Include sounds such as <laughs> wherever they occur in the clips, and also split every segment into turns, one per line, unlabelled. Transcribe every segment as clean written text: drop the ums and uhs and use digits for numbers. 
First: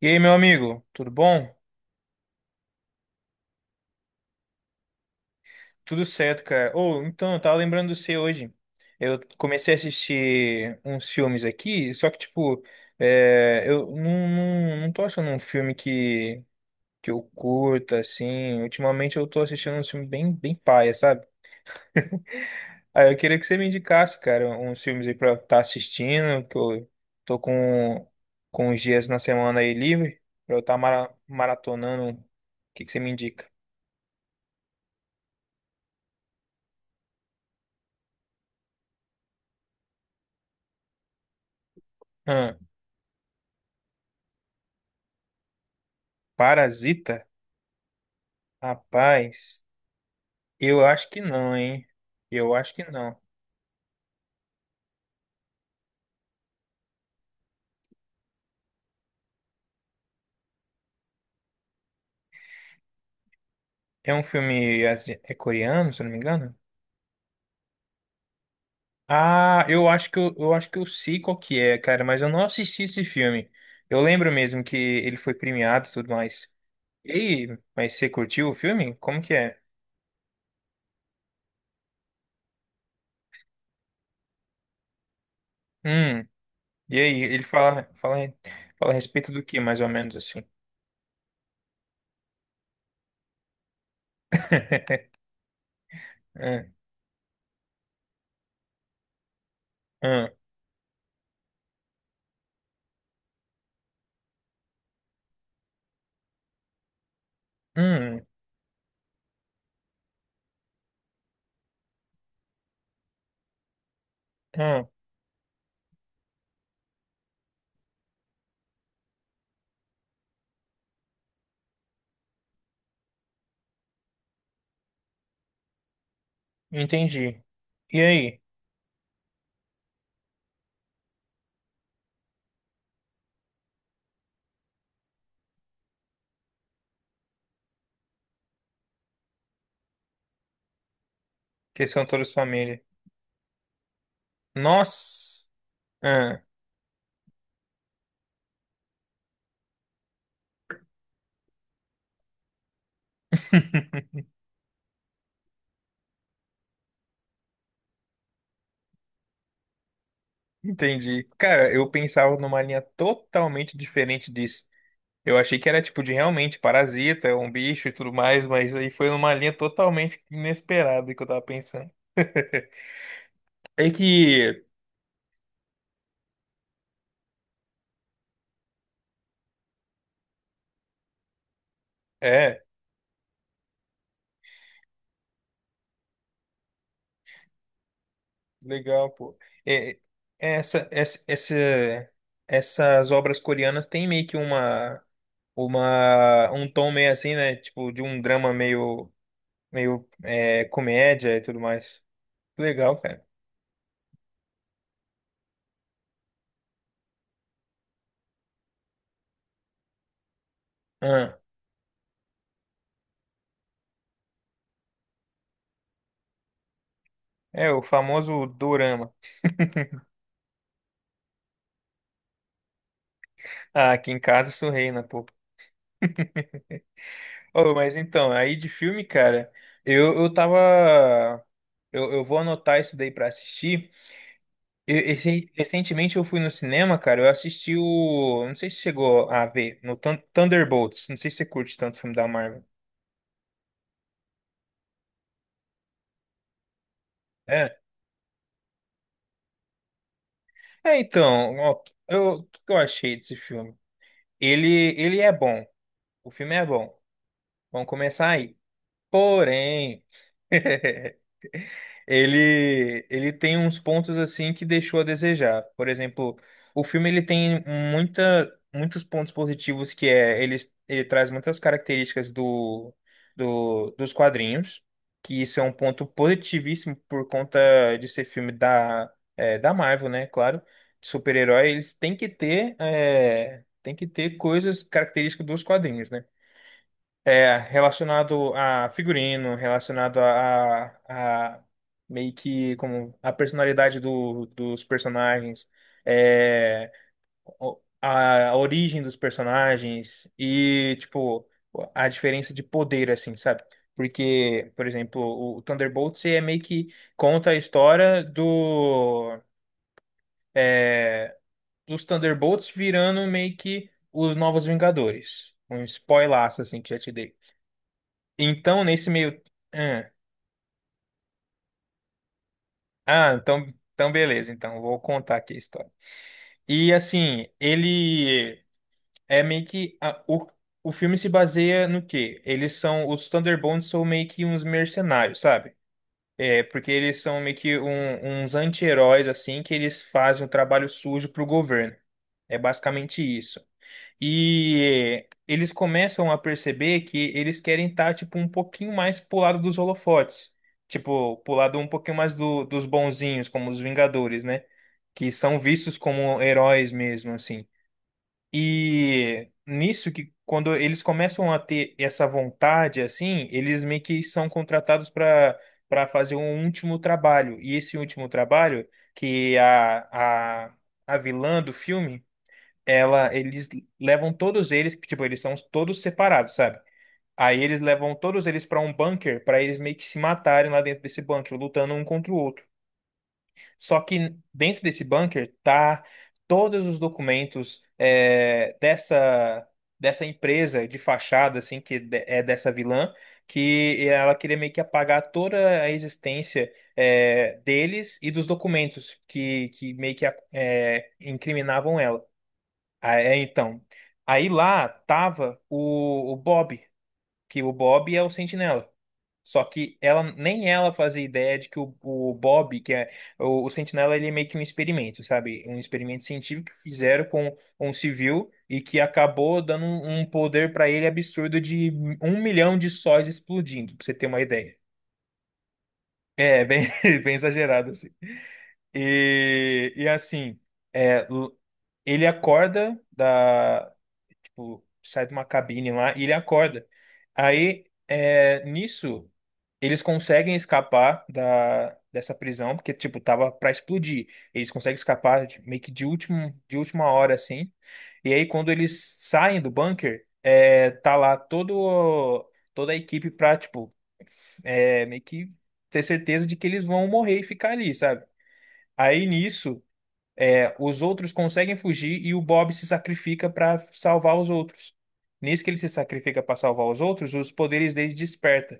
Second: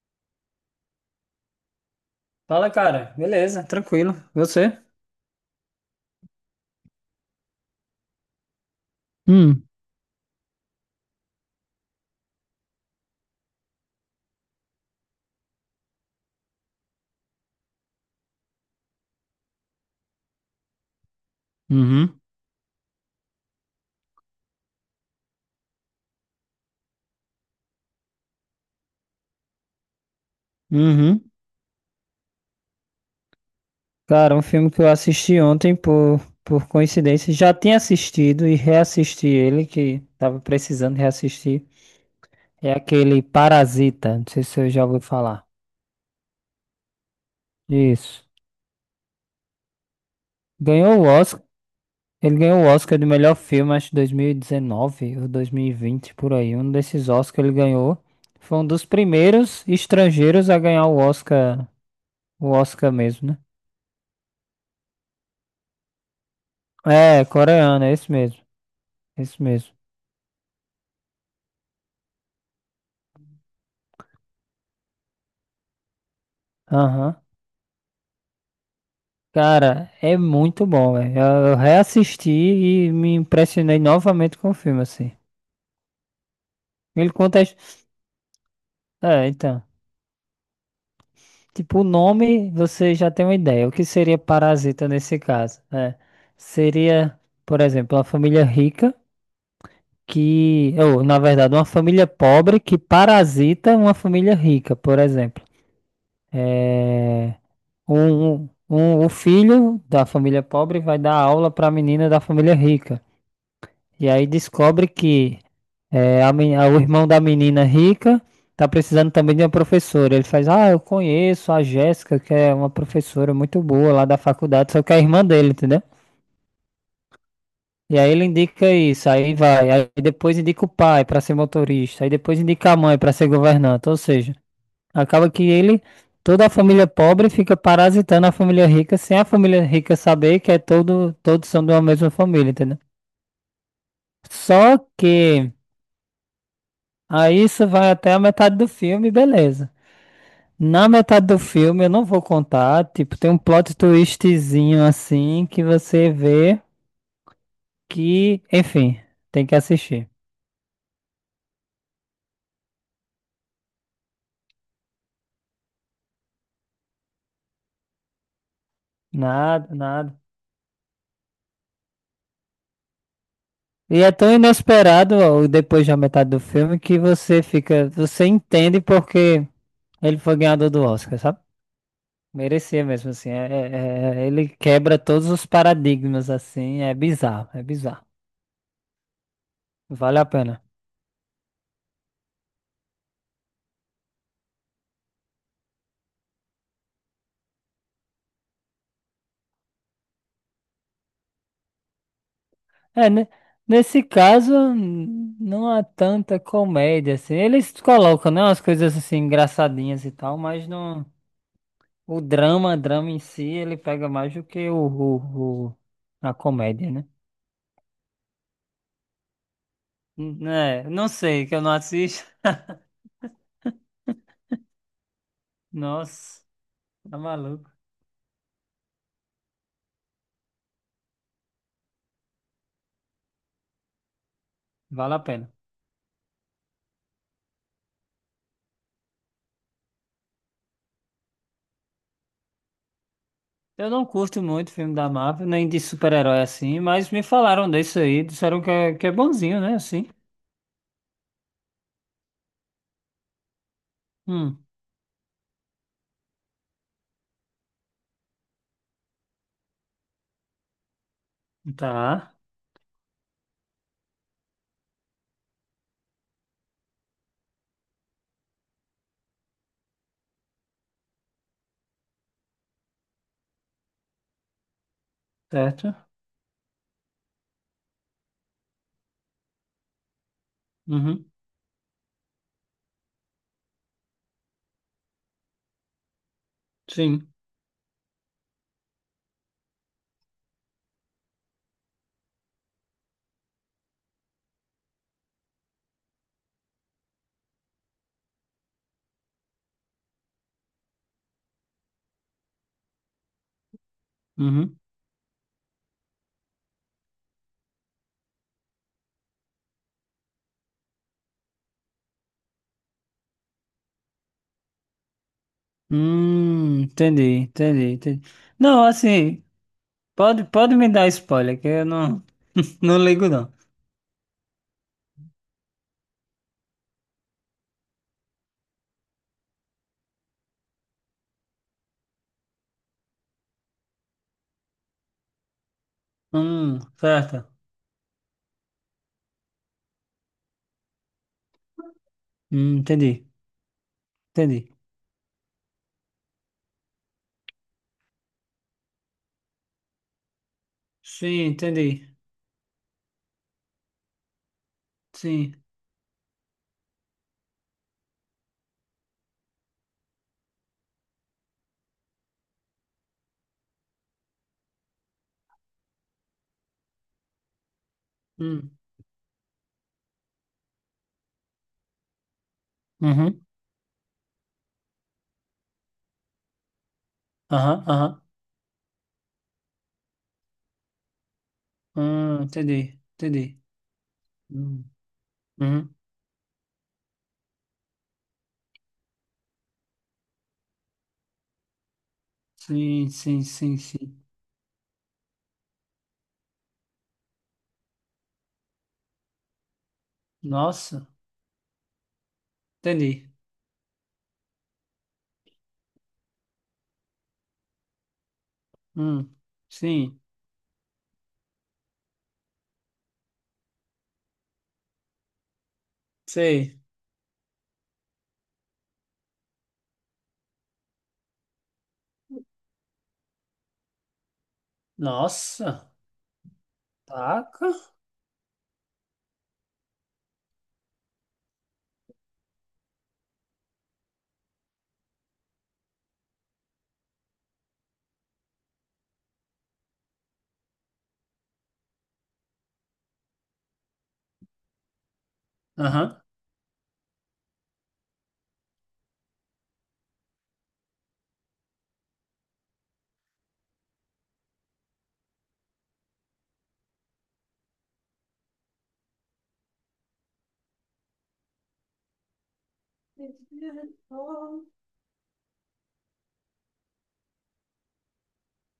E aí, meu amigo, tudo bom?
Fala, cara. Beleza, tranquilo. Você?
Tudo certo, cara. Ou então, eu tava lembrando de você hoje. Eu
Hum,
comecei a assistir uns filmes aqui, só que, tipo, eu não tô achando um filme que eu curta, assim. Ultimamente eu tô assistindo um filme bem paia, sabe?
uhum,
Aí eu queria que você me indicasse, cara, uns filmes aí pra eu estar assistindo, que eu tô com, com os dias na semana aí livre, pra eu estar
uhum.
maratonando. O que que você me indica?
Cara, um filme que eu assisti ontem por coincidência, já tinha assistido e reassisti ele, que tava precisando reassistir.
Hã,
É aquele Parasita, não sei se eu já ouviu falar.
Parasita?
Isso.
Rapaz, eu
Ganhou o
acho que
Oscar,
não, hein?
ele
Eu
ganhou o
acho que
Oscar de
não.
melhor filme, acho que 2019 ou 2020 por aí. Um desses Oscars ele ganhou. Foi um dos primeiros estrangeiros a ganhar o Oscar mesmo, né?
É um filme é coreano, se eu não me engano?
É, coreano, é isso mesmo. É isso
Ah,
mesmo.
eu acho que eu acho que eu sei qual que é, cara, mas eu não assisti esse filme. Eu lembro mesmo que ele foi premiado e tudo mais. E
Aham.
aí, mas você curtiu o filme? Como que é?
Cara, é muito bom, velho. Eu reassisti e me impressionei novamente com o filme, assim.
Hum, e
Ele
aí,
conta.
ele fala a
É,
respeito do que,
então.
mais ou menos assim?
Tipo, o nome você já tem uma ideia. O que seria parasita
<laughs>
nesse caso? É.
Hum,
Seria, por exemplo, uma família rica
hum,
que. Ou, na verdade, uma família pobre que parasita uma família rica, por exemplo. É,
hum,
Um, o filho da família pobre vai dar aula para a menina da família rica. E aí
hum,
descobre que o irmão da menina rica tá precisando também de uma professora. Ele faz, ah, eu conheço a Jéssica, que é uma professora muito boa lá da faculdade, só que é a irmã dele, entendeu?
entendi.
E
E
aí ele
aí?
indica isso, aí vai, aí depois indica o pai para ser motorista, aí depois indica a mãe para ser governanta, ou seja. Acaba que ele, toda a família pobre fica parasitando a família rica, sem a família rica saber que é todos são de uma
Que são
mesma
todas
família, entendeu?
família.
Só
Nossa!
que aí isso vai até a metade do filme, beleza. Na metade do filme eu não vou contar, tipo, tem um plot
<laughs>
twistzinho assim que você vê que, enfim, tem que assistir.
Entendi. Cara, eu pensava numa linha totalmente diferente disso. Eu achei que era tipo de realmente parasita, um bicho e tudo mais, mas aí foi numa linha
Nada, nada.
totalmente inesperada que eu tava pensando. <laughs> É
E é tão
que.
inesperado, ó, depois da metade do filme, que você fica, você entende porque ele foi ganhador do Oscar, sabe?
É,
Merecia mesmo, assim. Ele quebra todos os paradigmas, assim. É bizarro, é bizarro.
legal, pô. É,
Vale a pena.
essa, essas obras coreanas têm meio que uma, um tom meio assim, né? Tipo, de um drama meio, meio comédia e tudo mais. Legal,
É, nesse caso, não há tanta comédia, assim. Eles colocam, né, umas coisas, assim, engraçadinhas e tal, mas não...
cara.
O drama, drama em si, ele pega mais do que a comédia, né?
É, o famoso dorama.
É, não sei, que eu não assisto. <laughs>
Ah, aqui em casa isso reina, pô.
Nossa, tá maluco.
Oh, mas então, aí de filme, cara, eu tava. Eu vou anotar isso daí pra assistir.
Vale a pena.
Recentemente eu fui no cinema, cara, eu assisti o. Não sei se chegou a ver, no Thunderbolts. Não sei se você curte tanto filme da Marvel.
Eu não curto muito filme da Marvel, nem de super-herói assim, mas me falaram
É.
desse aí, disseram que é bonzinho, né? Assim.
É, então, ó, eu, o que eu achei desse filme?
Hum,
Ele é bom. O filme é bom. Vamos começar aí. Porém. <laughs>
tá,
Ele tem uns pontos assim que deixou a desejar. Por exemplo, o filme ele tem muita muitos pontos positivos que é ele, ele traz muitas características do dos quadrinhos, que isso é um
certo.
ponto positivíssimo por conta de ser filme da da Marvel, né? Claro, de
Uhum,
super-herói eles têm que ter tem que ter coisas características dos quadrinhos, né?
sim.
É, relacionado a figurino, relacionado a meio que como a personalidade dos personagens, é, a origem dos personagens e, tipo, a diferença de poder, assim, sabe? Porque,
Uhum.
por exemplo, o Thunderbolts é meio que conta a história é, dos Thunderbolts virando meio que os Novos Vingadores. Um spoilaço, assim, que já te
Entendi,
dei.
entendi, entendi.
Então,
Não,
nesse meio.
assim,
Ah,
pode me dar spoiler, que eu não, <laughs> não ligo não.
então beleza. Então, vou contar aqui a história. E assim, ele é meio que. O filme se baseia no quê? Eles são. Os Thunderbolts são meio que uns mercenários, sabe? É, porque eles são
Certo.
meio que uns anti-heróis, assim, que eles fazem um trabalho sujo pro governo. É basicamente
Entendi,
isso.
entendi.
E eles começam a perceber que eles querem estar, tipo, um pouquinho mais pro lado dos holofotes. Tipo,
Sim,
pro lado um pouquinho
entendi.
mais dos bonzinhos, como os Vingadores, né? Que são
Sim.
vistos como heróis mesmo, assim. E nisso que quando eles começam a ter essa vontade, assim, eles meio que são contratados para fazer um último trabalho. E esse último
Hum.
trabalho, que é a vilã do filme ela,
Uhum.
eles levam todos eles, tipo, eles são todos separados, sabe? Aí eles
Aham,
levam
aham.
todos eles pra um bunker pra eles meio que se matarem lá dentro desse bunker, lutando um contra o
Ah,
outro.
entendi, entendi.
Só que dentro
Hum,
desse bunker
uhum.
tá todos os documentos dessa empresa de fachada, assim, que é dessa
Sim,
vilã,
sim, sim,
que
sim.
ela queria meio que apagar toda a existência deles e dos documentos que meio que
Nossa,
incriminavam ela.
entendi.
Ah, é, então. Aí lá tava o Bob, que o Bob é o Sentinela.
Hum,
Só que
sim,
ela nem ela fazia ideia de que o Bob, que é o Sentinela, ele é meio que um experimento, sabe? Um experimento científico que
sei.
fizeram com um civil e que acabou dando um poder pra ele absurdo de um milhão de sóis explodindo, pra você ter uma ideia.
Nossa,
É, bem, <laughs> bem
taca.
exagerado, assim. E assim, é, l- ele acorda da sai de uma cabine lá e ele acorda. Nisso, eles conseguem escapar dessa prisão, porque, tipo, tava pra explodir. Eles conseguem escapar meio que de
Aham.
último, de última hora, assim. E aí, quando eles saem do bunker, é, toda a equipe pra, tipo, é, meio que ter certeza de que eles vão morrer e ficar ali, sabe? Aí, nisso. É, os outros conseguem fugir e o Bob se sacrifica para salvar os outros. Nisso que ele se sacrifica para salvar os outros, os poderes dele desperta,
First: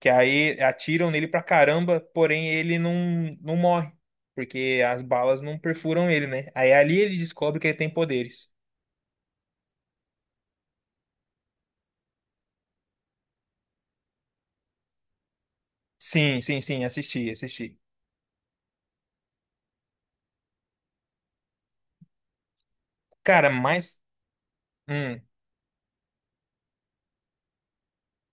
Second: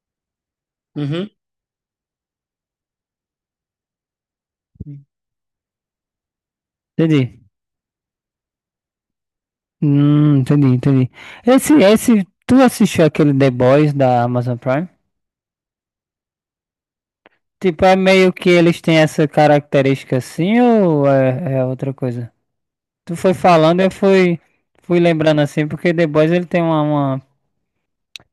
que aí atiram nele
Uhum.
pra caramba, porém ele não morre, porque as balas não perfuram ele, né? Aí ali ele
Entendi.
descobre que ele tem poderes.
Entendi, entendi. Tu assistiu aquele The Boys da Amazon Prime?
Sim, assisti, assisti.
Tipo, é meio que eles têm essa característica assim ou é outra coisa? Tu foi
Cara,
falando, eu
mas
fui,
hum,
lembrando assim, porque The Boys ele tem uma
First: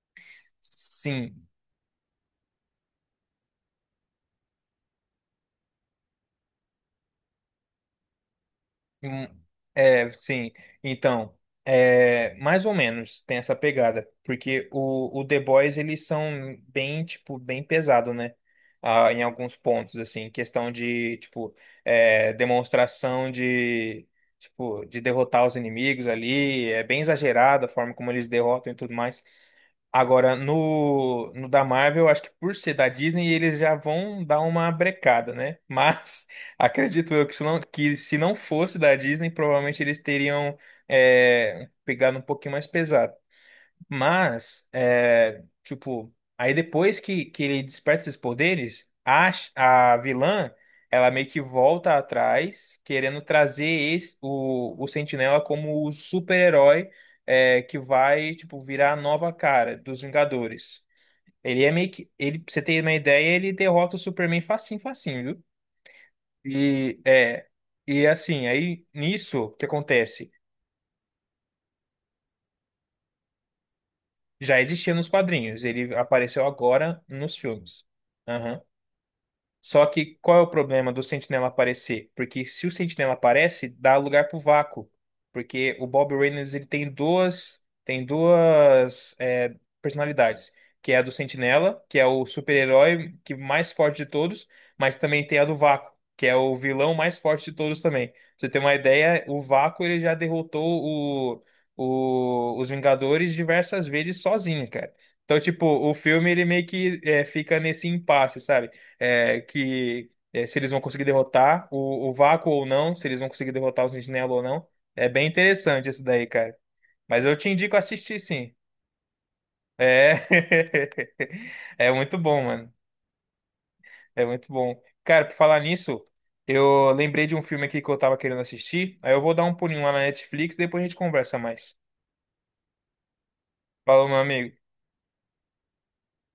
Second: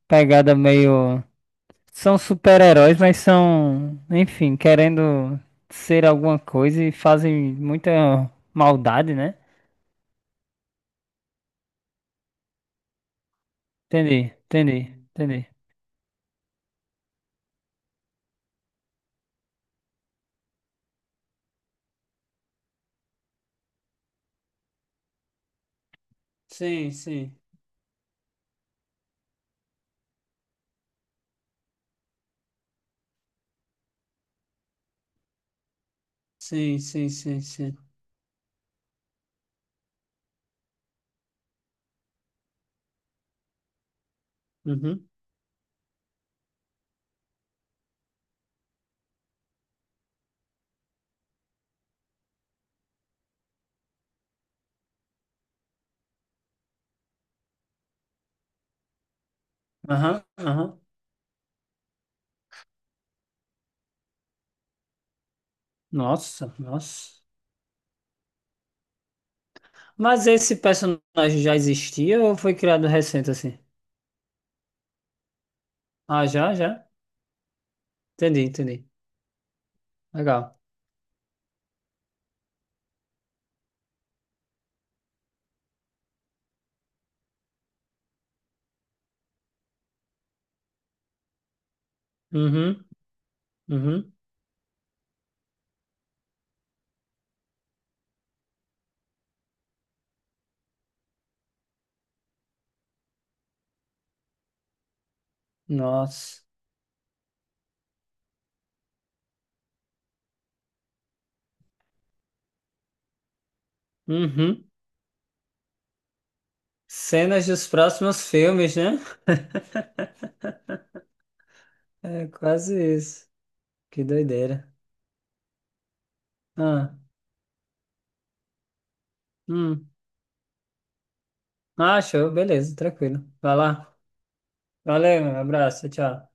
pegada meio.
sim.
São super-heróis, mas são, enfim, querendo ser alguma coisa e fazem muita maldade,
Hum,
né?
é, sim. Então, é, mais ou menos tem essa pegada,
Entendi,
porque
entendi,
o The
entendi.
Boys eles são bem, tipo, bem pesado, né? Ah, em alguns pontos, assim, questão de, tipo, é, demonstração de, tipo, de derrotar os inimigos ali, é
Sim,
bem
sim,
exagerado a forma como eles derrotam e tudo mais. Agora, no da Marvel, acho que por ser da Disney, eles já vão dar uma brecada, né? Mas <laughs>
sim, sim,
acredito eu
sim, sim.
que se não fosse da Disney, provavelmente eles teriam pegado um pouquinho mais pesado. Mas,
Uhum.
é, tipo, aí depois que ele desperta esses poderes, a vilã, ela meio que volta atrás, querendo trazer esse, o Sentinela como o super-herói, é, que vai, tipo, virar a nova cara dos
Aham, aham.
Vingadores. Ele é meio que, ele, pra você ter uma ideia, ele derrota o Superman facinho, facinho, viu?
Nossa,
E,
nossa.
é, e assim, aí nisso, o que
Mas
acontece?
esse personagem já existia ou foi criado recente assim?
Já existia nos quadrinhos, ele
Ah,
apareceu
já, já.
agora nos filmes.
Entendi,
Aham.
entendi.
Só que qual é o
Legal.
problema do Sentinela aparecer? Porque se o Sentinela aparece, dá lugar pro vácuo. Porque o Bob Reynolds ele tem tem duas é, personalidades. Que é a do Sentinela, que é o
Uhum,
super-herói que mais forte de
uhum.
todos, mas também tem a do Vácuo, que é o vilão mais forte de todos também. Pra você ter uma ideia, o Vácuo ele já derrotou os Vingadores diversas vezes sozinho, cara. Então, tipo, o filme ele
Nossa.
meio que é, fica nesse impasse, sabe? É, que é, se eles vão conseguir derrotar o Vácuo ou não, se eles vão conseguir derrotar o Sentinela ou
Uhum.
não. É bem interessante isso daí, cara. Mas eu
Cenas
te
dos
indico assistir,
próximos
sim.
filmes, né? <laughs>
É, <laughs> é muito
É
bom, mano.
quase isso. Que
É muito
doideira.
bom. Cara, por falar nisso, eu
Ah,
lembrei de um filme aqui que eu tava querendo assistir. Aí eu vou dar um pulinho
hum.
lá na Netflix, depois a gente conversa mais.
Ah, show, beleza, tranquilo. Vai lá.
Falou, meu amigo.
Valeu, meu abraço, tchau.